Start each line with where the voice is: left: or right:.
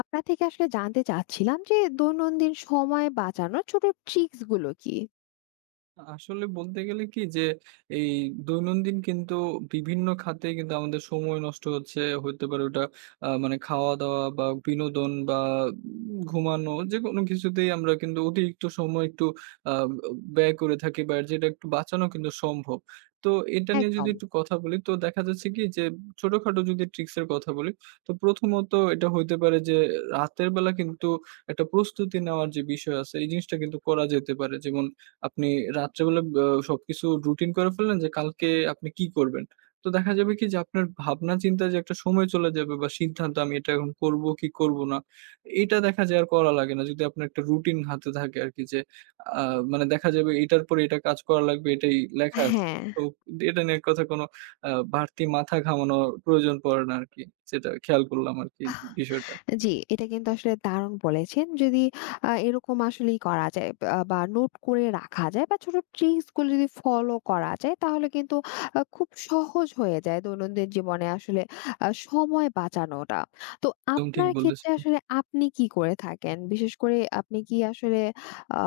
left: আপনার থেকে আসলে জানতে চাচ্ছিলাম যে দৈনন্দিন সময় বাঁচানোর ছোট ট্রিক্স গুলো কি?
right: আসলে বলতে গেলে কি যে, এই দৈনন্দিন কিন্তু বিভিন্ন খাতে কিন্তু আমাদের সময় নষ্ট হচ্ছে। হইতে পারে ওটা মানে খাওয়া-দাওয়া বা বিনোদন বা ঘুমানো যেকোনো কিছুতেই আমরা কিন্তু অতিরিক্ত সময় একটু আ ব্যয় করে থাকি বা যেটা একটু বাঁচানো কিন্তু সম্ভব। তো এটা নিয়ে যদি
left: একদম।
right: একটু কথা বলি তো দেখা যাচ্ছে কি যে, ছোটখাটো যদি ট্রিক্স এর কথা বলি, তো প্রথমত এটা হইতে পারে যে, রাতের বেলা কিন্তু একটা প্রস্তুতি নেওয়ার যে বিষয় আছে এই জিনিসটা কিন্তু করা যেতে পারে। যেমন আপনি রাত্রেবেলা সবকিছু রুটিন করে ফেললেন যে কালকে আপনি কি করবেন। তো দেখা যাবে কি যে আপনার ভাবনা চিন্তার যে একটা সময় চলে যাবে বা সিদ্ধান্ত আমি এটা এখন করব কি করব না, এটা দেখা যায় আর করা লাগে না। যদি আপনার একটা রুটিন হাতে থাকে আরকি যে আ মানে দেখা যাবে এটার পরে এটা কাজ করা লাগবে এটাই লেখা আছে।
left: হ্যাঁ।
right: তো এটা নিয়ে কথা কোনো আ বাড়তি মাথা ঘামানোর প্রয়োজন পড়ে না আরকি। যেটা খেয়াল করলাম আরকি বিষয়টা।
left: জি, এটা কিন্তু আসলে দারুণ বলেছেন। যদি এরকম আসলেই করা যায় বা নোট করে রাখা যায় বা ছোট ট্রিকস গুলো যদি ফলো করা যায় তাহলে কিন্তু খুব সহজ হয়ে যায় দৈনন্দিন জীবনে আসলে সময় বাঁচানোটা। তো
right: একদম ঠিক
left: আপনার ক্ষেত্রে
right: বলেছেন।
left: আসলে আপনি কি করে থাকেন? বিশেষ করে আপনি কি আসলে আ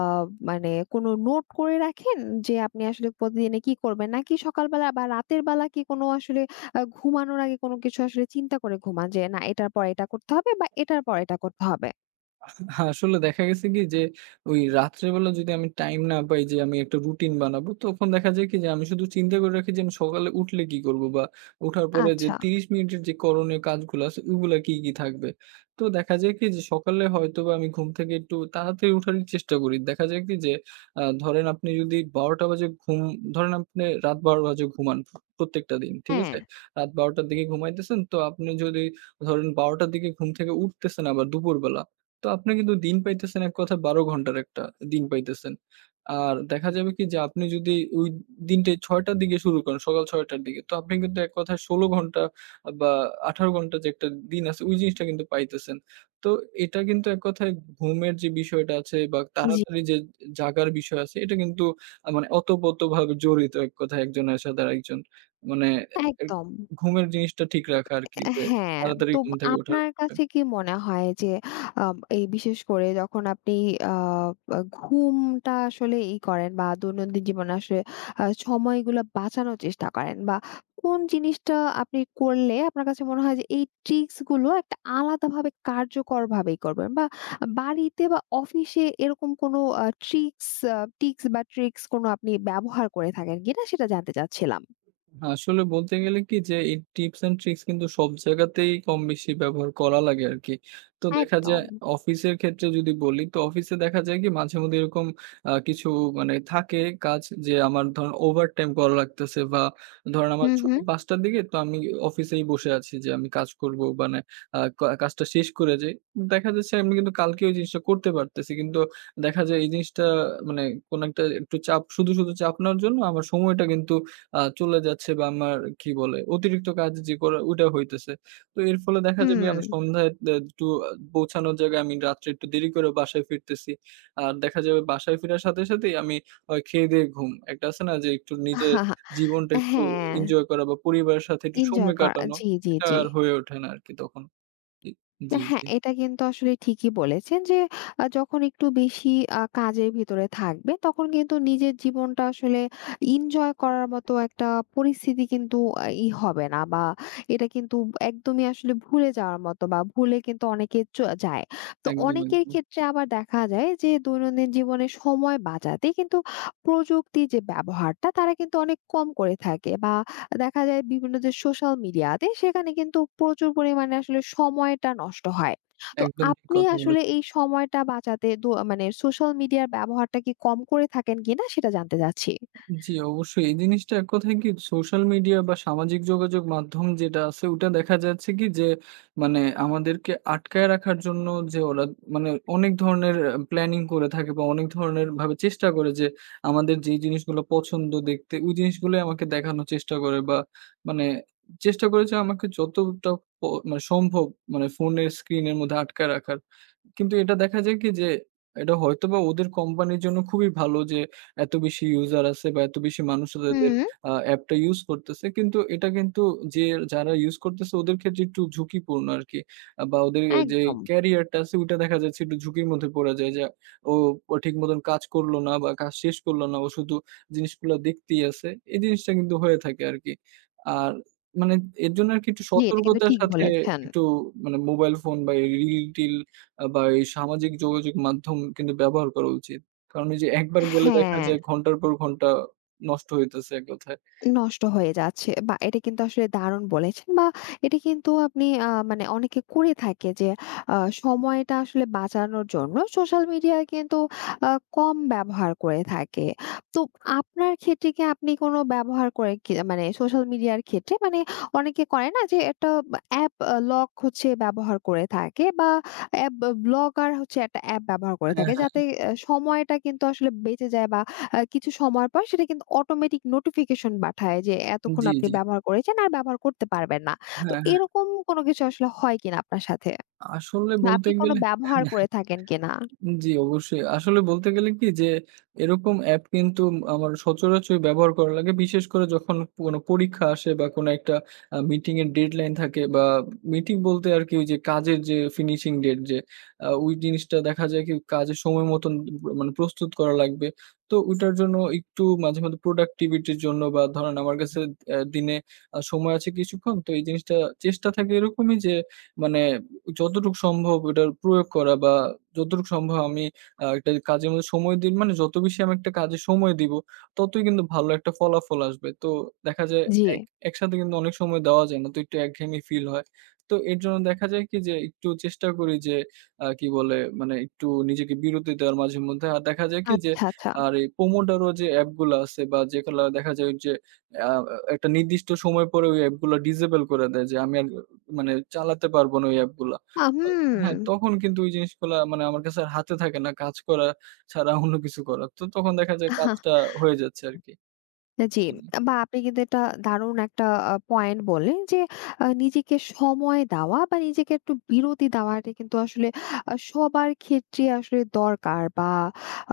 left: মানে কোনো নোট করে রাখেন যে আপনি আসলে প্রতিদিনে কি করবেন? নাকি সকালবেলা বা রাতের বেলা কি কোনো আসলে ঘুমানোর আগে কোনো কিছু আসলে চিন্তা করে ঘুমান যে, "না, এটার পর এটা করতে হবে বা এটার পর এটা করতে হবে।"
right: আসলে দেখা গেছে কি যে ওই রাত্রেবেলা যদি আমি টাইম না পাই যে আমি একটা রুটিন বানাবো তখন দেখা যায় কি যে আমি শুধু চিন্তা করে রাখি যে আমি সকালে উঠলে কি করব বা ওঠার পরে যে
left: আচ্ছা।
right: ৩০ মিনিটের যে করণীয় কাজগুলো আছে ওগুলা কি কি থাকবে। তো দেখা যায় কি যে সকালে হয়তো বা আমি ঘুম থেকে একটু তাড়াতাড়ি উঠার চেষ্টা করি দেখা যায় কি যে ধরেন আপনি যদি ১২টা বাজে ধরেন আপনি রাত ১২ বাজে ঘুমান প্রত্যেকটা দিন ঠিক
left: হ্যাঁ।
right: আছে, রাত ১২টার দিকে ঘুমাইতেছেন তো আপনি যদি ধরেন ১২টার দিকে ঘুম থেকে উঠতেছেন আবার দুপুরবেলা, তো আপনি কিন্তু দিন পাইতেছেন এক কথায় ১২ ঘন্টার একটা দিন পাইতেছেন। আর দেখা যাবে কি যে আপনি যদি ওই দিনটাই ৬ঃ০০ টার দিকে শুরু করেন, সকাল ৬ঃ০০ টার দিকে। তো আপনি কিন্তু এক কথায় ১৬ ঘন্টা বা ১৮ ঘন্টা যে একটা দিন আছে ওই জিনিসটা কিন্তু পাইতেছেন। তো এটা কিন্তু এক কথায় ঘুমের যে বিষয়টা আছে বা
left: জি।
right: তাড়াতাড়ি যে জাগার বিষয় আছে এটা কিন্তু মানে ওতপ্রোতভাবে জড়িত এক কথায় একজনের সাথে আরেকজন। মানে এ
left: একদম।
right: ঘুমের জিনিসটা ঠিক রাখা আরকি যে
left: হ্যাঁ,
right: তাড়াতাড়ি
left: তো
right: ঘুম থেকে ওঠার
left: আপনার
right: বিষয়।
left: কাছে কি মনে হয় যে এই বিশেষ করে যখন আপনি আ আ ঘুমটা আসলে ই করেন বা দৈনন্দিন জীবনে আসলে সময়গুলো বাঁচানোর চেষ্টা করেন বা কোন জিনিসটা আপনি করলে আপনার কাছে মনে হয় যে এই ট্রিক্স গুলো একটা আলাদাভাবে কার্যকর ভাবেই করবেন বা বাড়িতে বা অফিসে এরকম কোনো ট্রিক্স আ টিক্স বা ট্রিক্স কোনো আপনি ব্যবহার করে থাকেন কিনা সেটা জানতে চাচ্ছিলাম।
right: আসলে বলতে গেলে কি যে এই টিপস অ্যান্ড ট্রিক্স কিন্তু সব জায়গাতেই কম বেশি ব্যবহার করা লাগে আরকি। তো দেখা যায়
left: একদম।
right: অফিসের ক্ষেত্রে যদি বলি, তো অফিসে দেখা যায় কি মাঝে মধ্যে এরকম কিছু মানে থাকে কাজ যে আমার ধরেন ওভারটাইম করা লাগতেছে বা ধরেন আমার
left: হুম,
right: ছুটি
left: হুম।
right: ৫ঃ০০ র দিকে তো আমি অফিসেই বসে আছি যে আমি কাজ করব মানে আ কা কাজটা শেষ করে যাই। দেখা যাচ্ছে আমি কিন্তু কালকে ওই জিনিসটা করতে পারতেছি। কিন্তু দেখা যায় এই জিনিসটা মানে কোন একটা একটু চাপ শুধু চাপ নেওয়ার জন্য আমার সময়টা কিন্তু চলে যাচ্ছে বা আমার কি বলে অতিরিক্ত কাজ যে করা ওইটা হইতেছে। তো এর ফলে দেখা যাবে
left: হুম।
right: আমি সন্ধ্যায় একটু পৌঁছানোর জায়গায় আমি রাত্রে একটু দেরি করে বাসায় ফিরতেছি। আর দেখা যাবে বাসায় ফেরার সাথে সাথেই আমি খেয়ে-দেয়ে ঘুম। একটা আছে না যে একটু নিজের জীবনটা একটু
left: হ্যাঁ,
right: এনজয় করা বা পরিবারের সাথে একটু সময়
left: এনজয় করা।
right: কাটানো,
left: জি, জি,
right: এটা
left: জি।
right: আর হয়ে ওঠে না আরকি তখন। জি, জি,
left: হ্যাঁ,
right: জি।
left: এটা কিন্তু আসলে ঠিকই বলেছেন যে যখন একটু বেশি কাজের ভিতরে থাকবে তখন কিন্তু নিজের জীবনটা আসলে এনজয় করার মতো একটা পরিস্থিতি কিন্তু ই হবে না বা এটা কিন্তু একদমই আসলে ভুলে যাওয়ার মতো বা ভুলে কিন্তু অনেকে যায়। তো
right: একদম,
left: অনেকের
right: একদম।
left: ক্ষেত্রে আবার দেখা যায় যে দৈনন্দিন জীবনে সময় বাঁচাতে কিন্তু প্রযুক্তি যে ব্যবহারটা তারা কিন্তু অনেক কম করে থাকে বা দেখা যায় বিভিন্ন যে সোশ্যাল মিডিয়াতে সেখানে কিন্তু প্রচুর পরিমাণে আসলে সময়টা নষ্ট হয়। তো
right: একদম ঠিক
left: আপনি
right: কথা
left: আসলে
right: বলেছেন।
left: এই সময়টা বাঁচাতে মানে সোশ্যাল মিডিয়ার ব্যবহারটা কি কম করে থাকেন কিনা সেটা জানতে চাচ্ছি?
right: জি, অবশ্যই। এই জিনিসটা এক কথায় কি সোশ্যাল মিডিয়া বা সামাজিক যোগাযোগ মাধ্যম যেটা আছে ওটা দেখা যাচ্ছে কি যে মানে আমাদেরকে আটকায় রাখার জন্য যে ওরা মানে অনেক ধরনের প্ল্যানিং করে থাকে বা অনেক ধরনের ভাবে চেষ্টা করে যে আমাদের যেই জিনিসগুলো পছন্দ দেখতে ওই জিনিসগুলোই আমাকে দেখানোর চেষ্টা করে বা মানে চেষ্টা করে যে আমাকে যতটা প মানে সম্ভব মানে ফোনের স্ক্রিনের মধ্যে আটকায় রাখার। কিন্তু এটা দেখা যায় কি যে এটা হয়তোবা ওদের কোম্পানির জন্য খুবই ভালো যে এত বেশি ইউজার আছে বা এত বেশি মানুষ তাদের
left: হুম,
right: অ্যাপটা ইউজ করতেছে। কিন্তু এটা কিন্তু যে যারা ইউজ করতেছে ওদের ক্ষেত্রে একটু ঝুঁকিপূর্ণ আরকি। বা ওদের যে
left: একদম।
right: ক্যারিয়ার টা আছে ওইটা দেখা যাচ্ছে একটু ঝুঁকির মধ্যে পড়ে যায় যে ও ও ঠিক মতন কাজ করলো না বা কাজ শেষ করলো না। ও শুধু জিনিসগুলা দেখতেই আছে। এই জিনিসটা কিন্তু হয়ে থাকে আরকি। আর মানে এর জন্য আরকি একটু
left: জি, এটা কিন্তু
right: সতর্কতার
left: ঠিক
right: সাথে
left: বলেছেন।
right: একটু মানে মোবাইল ফোন বা এই রিল-টিল বা এই সামাজিক যোগাযোগ মাধ্যম কিন্তু ব্যবহার করা উচিত। কারণ ওই যে একবার গেলে দেখা
left: হ্যাঁ।
right: যায় ঘন্টার পর ঘন্টা নষ্ট হইতেছে এক কথায়।
left: নষ্ট হয়ে যাচ্ছে বা এটা কিন্তু আসলে দারুণ বলেছেন বা এটা কিন্তু আপনি মানে অনেকে করে থাকে যে সময়টা আসলে বাঁচানোর জন্য সোশ্যাল মিডিয়া কিন্তু কম ব্যবহার করে থাকে তো আপনার ক্ষেত্রে কি আপনি কোনো ব্যবহার করে কি মানে সোশ্যাল মিডিয়ার ক্ষেত্রে মানে অনেকে করে না যে একটা অ্যাপ লক হচ্ছে ব্যবহার করে থাকে বা অ্যাপ ব্লগার হচ্ছে একটা অ্যাপ ব্যবহার করে
right: হ্যাঁ,
left: থাকে
right: হ্যাঁ।
left: যাতে সময়টা কিন্তু আসলে বেঁচে যায় বা কিছু সময় পর সেটা কিন্তু অটোমেটিক নোটিফিকেশন পাঠায় যে এতক্ষণ
right: জি,
left: আপনি
right: জি।
left: ব্যবহার করেছেন আর ব্যবহার করতে পারবেন না। তো
right: হ্যাঁ, হ্যাঁ।
left: এরকম কোনো কিছু আসলে হয় কিনা আপনার সাথে?
right: আসলে
left: বা
right: বলতে
left: আপনি কোনো
right: গেলে
left: ব্যবহার করে থাকেন কিনা?
right: জি, অবশ্যই। আসলে বলতে গেলে কি যে এরকম অ্যাপ কিন্তু আমার সচরাচর ব্যবহার করা লাগে। বিশেষ করে যখন কোনো পরীক্ষা আসে বা কোনো একটা মিটিং এর ডেডলাইন থাকে বা মিটিং বলতে আরকি ওই যে কাজের যে ফিনিশিং ডেট যে ওই জিনিসটা দেখা যায় কি কাজের সময় মতন মানে প্রস্তুত করা লাগবে। তো ওইটার জন্য একটু মাঝে প্রোডাক্টিভিটির জন্য বা ধরেন আমার কাছে দিনে সময় আছে কিছুক্ষণ। তো এই জিনিসটা চেষ্টা থাকে এরকমই যে মানে যতটুকু সম্ভব এটার প্রয়োগ করা বা যতটুকু সম্ভব আমি একটা কাজের মধ্যে সময় দিন মানে যত বেশি আমি একটা কাজে সময় দিব, ততই কিন্তু ভালো একটা ফলাফল আসবে। তো দেখা যায়
left: জি।
right: এক একসাথে কিন্তু অনেক সময় দেওয়া যায় না। তো একটু একঘেয়েমি ফিল হয়। তো এর জন্য দেখা যায় কি যে একটু চেষ্টা করি যে কি বলে মানে একটু নিজেকে বিরতি দেওয়ার মাঝে মধ্যে। আর দেখা যায় কি যে
left: আচ্ছা, আচ্ছা।
right: আর এই Pomodoro যে অ্যাপগুলা আছে বা যেগুলা দেখা যায় যে আ একটা নির্দিষ্ট সময় পরে ওই অ্যাপগুলা ডিসেবল করে দেয় যে আমি আর মানে চালাতে পারব না ওই অ্যাপগুলা। তো
left: হুম।
right: হ্যাঁ, তখন কিন্তু ওই জিনিসগুলা মানে আমার কাছে আর হাতে থাকে না কাজ করা ছাড়া অন্য কিছু করার। তো তখন দেখা যায় কাজটা হয়ে যাচ্ছে আরকি।
left: জি,
right: জি, জি।
left: বা আপনি কিন্তু এটা দারুণ একটা পয়েন্ট বললেন যে নিজেকে সময় দেওয়া বা নিজেকে একটু বিরতি দেওয়াটা কিন্তু আসলে সবার ক্ষেত্রে আসলে দরকার বা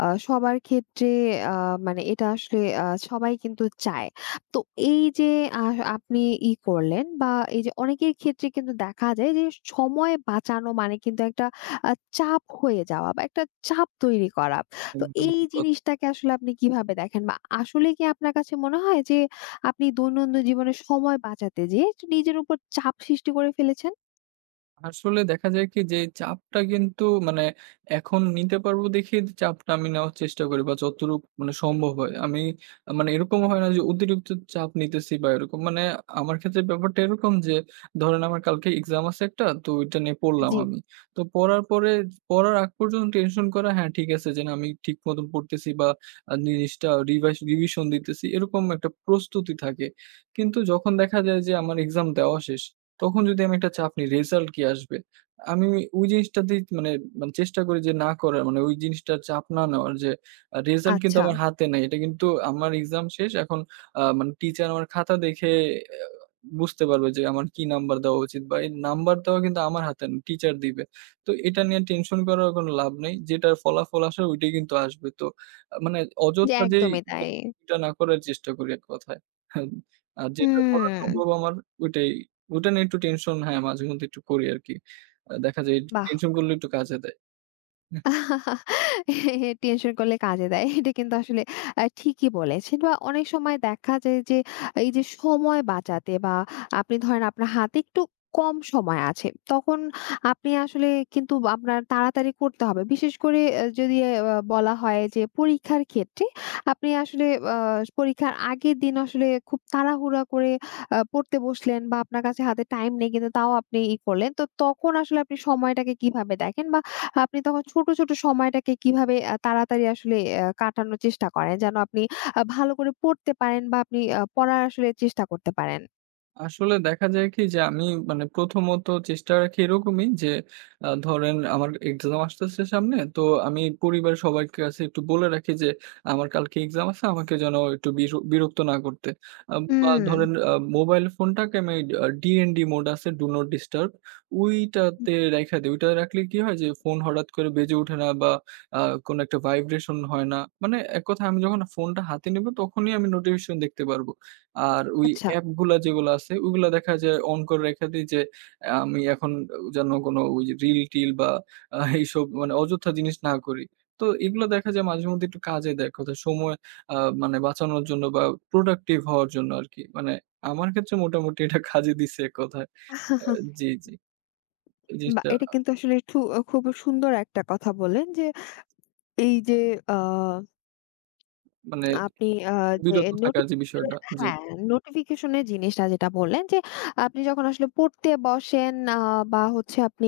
left: সবার ক্ষেত্রে আ মানে এটা আসলে সবাই কিন্তু চায়। তো এই যে আ আপনি ই করলেন বা এই যে অনেকের ক্ষেত্রে কিন্তু দেখা যায় যে সময় বাঁচানো মানে কিন্তু একটা আ চাপ হয়ে যাওয়া বা একটা চাপ তৈরি করা। তো
right: একদম
left: এই
right: ঠিক কথা।
left: জিনিসটাকে আসলে আপনি কিভাবে দেখেন? বা আসলে কি আপনার কাছে মনে হয় যে আপনি দৈনন্দিন জীবনে সময় বাঁচাতে যেয়ে নিজের উপর চাপ সৃষ্টি করে ফেলেছেন?
right: আসলে দেখা যায় কি যে, এই চাপটা কিন্তু মানে এখন নিতে পারবো দেখেই চাপটা আমি নেওয়ার চেষ্টা করি বা যতটুক মানে সম্ভব হয়। আমি মানে এরকম হয় না যে অতিরিক্ত চাপ নিতেছি বা এরকম। মানে আমার ক্ষেত্রে ব্যাপারটা এরকম যে, ধরেন আমার কালকে এক্সাম আছে একটা, তো ওইটা নিয়ে পড়লাম
left: জি।
right: আমি। তো পড়ার আগ পর্যন্ত টেনশন করা, হ্যাঁ ঠিক আছে যে না আমি ঠিক মতন পড়তেছি বা জিনিসটা রিভিশন দিতেছি, এরকম একটা প্রস্তুতি থাকে। কিন্তু যখন দেখা যায় যে আমার এক্সাম দেওয়া শেষ, তখন যদি আমি একটা চাপ নিই রেজাল্ট কি আসবে? আমি ওই জিনিসটাতেই মানে মানে চেষ্টা করি যে না করার মানে ওই জিনিসটার চাপ না নেওয়ার যে রেজাল্ট কিন্তু
left: আচ্ছা।
right: আমার হাতে নাই। এটা কিন্তু আমার এক্সাম শেষ। এখন মানে টিচার আমার খাতা দেখে বুঝতে পারবে যে আমার কি নাম্বার দেওয়া উচিত বা এই নাম্বার দেওয়া কিন্তু আমার হাতে না, টিচার দিবে। তো এটা নিয়ে টেনশন করার কোনো লাভ নেই। যেটার ফলাফল আসার ওইটাই কিন্তু আসবে। তো মানে
left: যে
right: অযথা যেই
left: একদমই তাই।
right: এটা না করার চেষ্টা করি এক কথায়। হ্যাঁ, আর যেটা করা
left: হুম।
right: সম্ভব আমার ওইটাই, ওইটা নিয়ে একটু টেনশন হ্যাঁ, মাঝে মধ্যে একটু করি আরকি। দেখা যায় একটু
left: বাহ!
right: টেনশন করলে একটু কাজে দেয়।
left: টেনশন করলে কাজে দেয়। এটা কিন্তু আসলে ঠিকই বলেছেন বা অনেক সময় দেখা যায় যে, এই যে সময় বাঁচাতে বা আপনি ধরেন আপনার হাতে একটু কম সময় আছে। তখন আপনি আসলে কিন্তু আপনার তাড়াতাড়ি করতে হবে। বিশেষ করে যদি বলা হয় যে পরীক্ষার ক্ষেত্রে আপনি আসলে আ পরীক্ষার আগের দিন আসলে খুব তাড়াহুড়া করে পড়তে বসলেন বা আপনার কাছে হাতে টাইম নেই কিন্তু তাও আপনি ই করলেন। তো তখন আসলে আপনি সময়টাকে কিভাবে দেখেন? বা আপনি তখন ছোট, ছোট সময়টাকে কিভাবে তাড়াতাড়ি আসলে কাটানোর চেষ্টা করেন? যেন আপনি ভালো করে পড়তে পারেন বা আপনি পড়ার আসলে চেষ্টা করতে পারেন?
right: আসলে দেখা যায় কি যে আমি মানে প্রথমত চেষ্টা রাখি এরকমই যে ধরেন আমার এক্সাম আসতেছে সামনে। তো আমি পরিবারের সবার কাছে একটু বলে রাখি যে আমার কালকে এক্সাম আছে আমাকে যেন একটু বিরক্ত না করতে। আ বা
left: হুম।
right: ধরেন মোবাইল ফোনটাকে আমি DND মোড আছে ডু নট ডিস্টার্ব ওইটাতে রাইখা দেই। ওইটা রাখলে কি হয় যে ফোন হঠাৎ করে বেজে ওঠে না বা আ কোনো একটা ভাইব্রেশন হয় না। মানে এক কথায় আমি যখন ফোনটা হাতে নিব তখনই আমি নোটিফিকেশন দেখতে পারব। আর ওই
left: আচ্ছা।
right: অ্যাপগুলা যেগুলা আছে ওইগুলা দেখা যায় অন করে রেখে দেই যে আমি এখন যেন কোনো ওই যে রিল-টিল বা এইসব মানে অযথা জিনিস না করি। তো এগুলা দেখা যায় মাঝেমধ্যে একটু কাজে দেয় এককথায় সময় আ মানে বাঁচানোর জন্য বা প্রোডাক্টিভ হওয়ার জন্য আরকি। মানে আমার ক্ষেত্রে মোটামুটি এটা কাজে দিছে এককথায়। জি, জি। এই
left: বাহ!
right: জিনিসটা
left: এটা কিন্তু আসলে খুব সুন্দর একটা কথা বললেন যে এই যে আ
right: মানে
left: আপনি আ যে
right: বিরত থাকার যে
left: নোটিফিকেশন
right: বিষয়টা।
left: এর
right: জি,
left: হ্যাঁ, নোটিফিকেশন এর জিনিসটা যেটা বললেন যে, আপনি যখন আসলে পড়তে বসেন বা হচ্ছে আপনি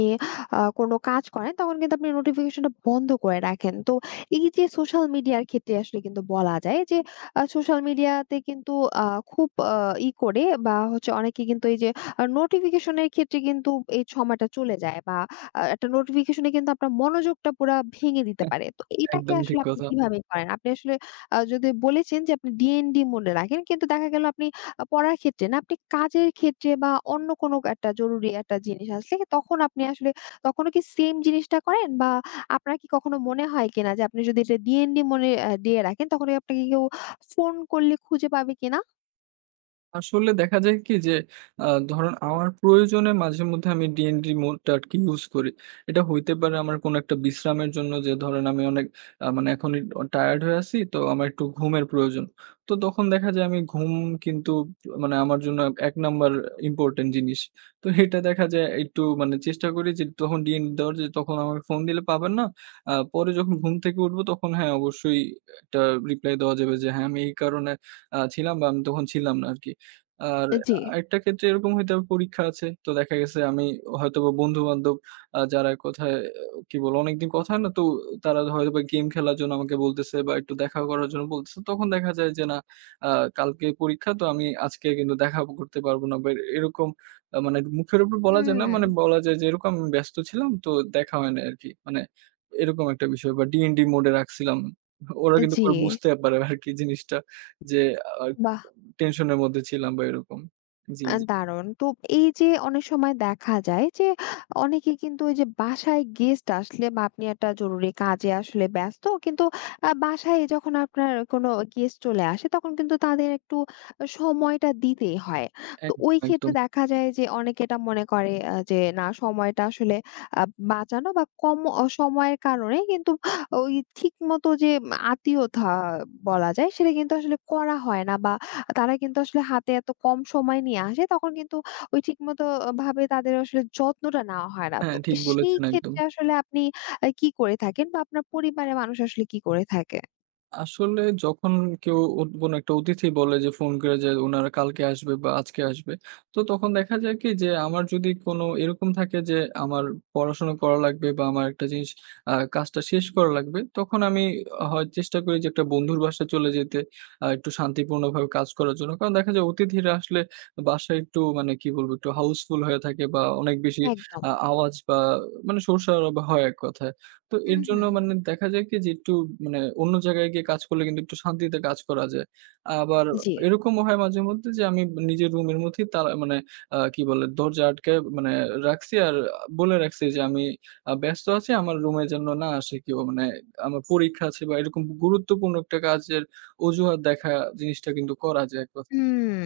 left: কোনো কাজ করেন, তখন কিন্তু আপনি নোটিফিকেশনটা বন্ধ করে রাখেন। তো এই যে সোশ্যাল মিডিয়ার ক্ষেত্রে আসলে কিন্তু বলা যায় যে, সোশ্যাল মিডিয়াতে কিন্তু আ খুব ই করে বা হচ্ছে অনেকে কিন্তু এই যে নোটিফিকেশন এর ক্ষেত্রে কিন্তু এই সময়টা চলে যায় বা একটা নোটিফিকেশন এ কিন্তু আপনার মনোযোগটা পুরা ভেঙে দিতে পারে। তো এটাকে
right: একদম
left: আসলে
right: ঠিক
left: আপনি
right: কথা।
left: কিভাবে করেন? আপনি আসলে যদি বলেছেন যে আপনি ডি&ডি মনে রাখেন। কিন্তু দেখা গেল আপনি পড়ার ক্ষেত্রে না, আপনি কাজের ক্ষেত্রে বা অন্য কোনো একটা জরুরি একটা জিনিস আসলে তখন আপনি আসলে তখনও কি সেম জিনিসটা করেন? বা আপনার কি কখনো মনে হয় কিনা যে আপনি যদি এটা ডি&ডি মনে দিয়ে রাখেন তখন আপনাকে কেউ ফোন করলে খুঁজে পাবে কিনা?
right: আসলে দেখা যায় কি যে আ ধরেন আমার প্রয়োজনে মাঝেমধ্যে আমি DND মোডটা আরকি ইউজ করি। এটা হইতে পারে আমার কোনো একটা বিশ্রামের জন্য যে ধরেন আমি অনেক মানে এখন টায়ার্ড হয়ে আছি তো আমার একটু ঘুমের প্রয়োজন। তো তখন দেখা যায় আমি ঘুম কিন্তু মানে আমার জন্য ১ নাম্বার ইম্পোর্টেন্ট জিনিস। তো এটা দেখা যায় একটু মানে চেষ্টা করি যে তখন DND দেওয়ার যে তখন আমাকে ফোন দিলে পাবেন না। পরে যখন ঘুম থেকে উঠবো তখন হ্যাঁ, অবশ্যই একটা রিপ্লাই দেওয়া যাবে যে হ্যাঁ, আমি এই কারণে ছিলাম বা আমি তখন ছিলাম না আরকি। আর
left: জি।
right: আরেকটা ক্ষেত্রে এরকম হইতে হবে পরীক্ষা আছে। তো দেখা গেছে আমি হয়তোবা বন্ধু-বান্ধব যারা কোথায় কি বলবো অনেকদিন কথা হয় না তো তারা হয়তোবা গেম খেলার জন্য আমাকে বলতেছে বা একটু দেখা করার জন্য বলতেছে। তখন দেখা যায় যে না আ কালকে পরীক্ষা তো আমি আজকে কিন্তু দেখা করতে পারবো না বা এরকম মানে মুখের উপর বলা যায় না
left: হুম,
right: মানে বলা যায় যে এরকম আমি ব্যস্ত ছিলাম তো দেখা হয় নাই আরকি। মানে এরকম একটা বিষয় বা ডিএনডি মোড এ রাখছিলাম। ওরা কিন্তু
left: জি,
right: পরে বুঝতে পারে আরকি জিনিসটা যে আ
left: বাহ!
right: টেনশনের মধ্যে ছিলাম বা এরকম। জি, জি।
left: দারুণ। তো এই যে অনেক সময় দেখা যায় যে অনেকে কিন্তু ওই যে বাসায় গেস্ট আসলে বা আপনি একটা জরুরি কাজে আসলে ব্যস্ত। কিন্তু বাসায় যখন আপনার কোনো গেস্ট চলে আসে তখন কিন্তু তাদের একটু সময়টা দিতেই হয়। তো
right: একদম,
left: ওই ক্ষেত্রে
right: একদম।
left: দেখা যায় যে অনেকে এটা মনে করে যে না সময়টা আসলে আ বাঁচানো বা কম সময়ের কারণে কিন্তু ওই ঠিকমতো যে আতিথ্যতা বলা যায় সেটা কিন্তু আসলে করা হয় না বা তারা কিন্তু আসলে হাতে এত কম সময় নিয়ে আসে তখন কিন্তু ওই ঠিকমতো ভাবে তাদের আসলে যত্নটা নেওয়া হয় না। তো
right: হ্যাঁ, ঠিক
left: সেই
right: বলেছেন একদম।
left: ক্ষেত্রে আসলে আপনি কি করে থাকেন বা আপনার পরিবারের মানুষ আসলে কি করে থাকে?
right: আসলে যখন কেউ কোনো একটা অতিথি বলে যে ফোন করে যে উনারা কালকে আসবে বা আজকে আসবে। তো তখন দেখা যায় কি যে আমার যদি কোনো এরকম থাকে যে আমার পড়াশোনা করা লাগবে বা আমার একটা জিনিস কাজটা শেষ করা লাগবে। তখন আমি হয় চেষ্টা করি যে একটা বন্ধুর বাসায় চলে যেতে একটু শান্তিপূর্ণভাবে কাজ করার জন্য। কারণ দেখা যায় অতিথিরা আসলে বাসায় একটু মানে কি বলবো একটু হাউসফুল হয়ে থাকে বা অনেক বেশি
left: একদম।
right: আওয়াজ বা মানে শোরশরাবা হয় এক কথায়। তো এর
left: হুম,
right: জন্য
left: হুম।
right: মানে দেখা যায় কি যে একটু মানে অন্য জায়গায় গিয়ে কাজ করলে কিন্তু একটু শান্তিতে কাজ করা যায়। আবার
left: জি।
right: এরকমও হয় মাঝে মধ্যে যে আমি নিজের রুমের মধ্যেই তালা মানে কি বলে দরজা আটকায় মানে রাখছি আর বলে রাখছি যে আমি ব্যস্ত আছি আমার রুমে যেন না আসে কেউ মানে আমার পরীক্ষা আছে বা এরকম গুরুত্বপূর্ণ একটা কাজের অজুহাত দেখা জিনিসটা কিন্তু করা যায় এক কথায়।
left: হুম।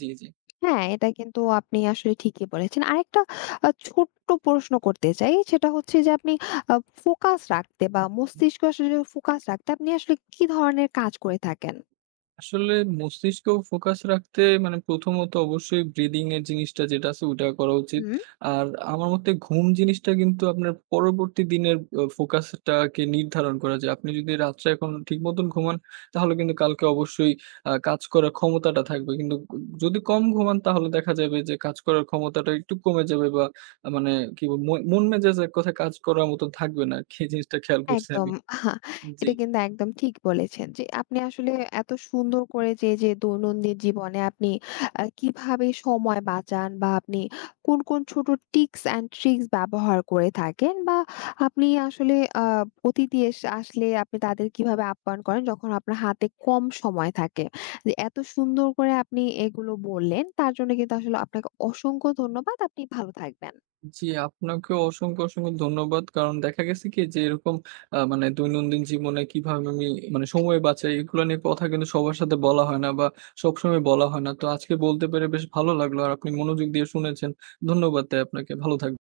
right: জি, জি।
left: হ্যাঁ, এটা কিন্তু আপনি আসলে ঠিকই বলেছেন। আরেকটা ছোট্ট প্রশ্ন করতে চাই। সেটা হচ্ছে যে আপনি আ ফোকাস রাখতে বা মস্তিষ্ক আসলে ফোকাস রাখতে আপনি আসলে কি ধরনের কাজ করে থাকেন?
right: আসলে মস্তিষ্ক ফোকাস রাখতে মানে প্রথমত অবশ্যই ব্রিদিং এর জিনিসটা যেটা আছে ওইটা করা উচিত।
left: হুম।
right: আর আমার মতে ঘুম জিনিসটা কিন্তু আপনার পরবর্তী দিনের ফোকাসটাকে নির্ধারণ করে যে আপনি যদি রাত্রে এখন ঠিক মতন ঘুমান তাহলে কিন্তু কালকে অবশ্যই কাজ করার ক্ষমতাটা থাকবে। কিন্তু যদি কম ঘুমান তাহলে দেখা যাবে যে কাজ করার ক্ষমতাটা একটু কমে যাবে বা মানে কি বলব মন মন মেজাজ এক কথায় কাজ করার মতন থাকবে না। এই জিনিসটা খেয়াল করছি
left: একদম।
right: আমি।
left: আহা,
right: জি।
left: এটা কিন্তু একদম ঠিক বলেছেন যে আপনি আসলে এত সুন্দর করে যে, যে দৈনন্দিন জীবনে আপনি কিভাবে সময় বাঁচান বা আপনি কোন, কোন ছোট টিপস অ্যান্ড ট্রিক্স ব্যবহার করে থাকেন বা আপনি আসলে আ অতিথি আসলে আপনি তাদের কিভাবে আপ্যায়ন করেন যখন আপনার হাতে কম সময় থাকে। যে এত সুন্দর করে আপনি এগুলো বললেন তার জন্য কিন্তু আসলে আপনাকে অসংখ্য ধন্যবাদ। আপনি ভালো থাকবেন।
right: জি, আপনাকেও অসংখ্য, অসংখ্য ধন্যবাদ। কারণ দেখা গেছে কি যে এরকম মানে দৈনন্দিন জীবনে কিভাবে আমি মানে সময় বাঁচাই এগুলো নিয়ে কথা কিন্তু সবার সাথে বলা হয় না বা সবসময় বলা হয় না। তো আজকে বলতে পেরে বেশ ভালো লাগলো। আর আপনি মনোযোগ দিয়ে শুনেছেন। ধন্যবাদ তাই আপনাকে। ভালো থাকবেন।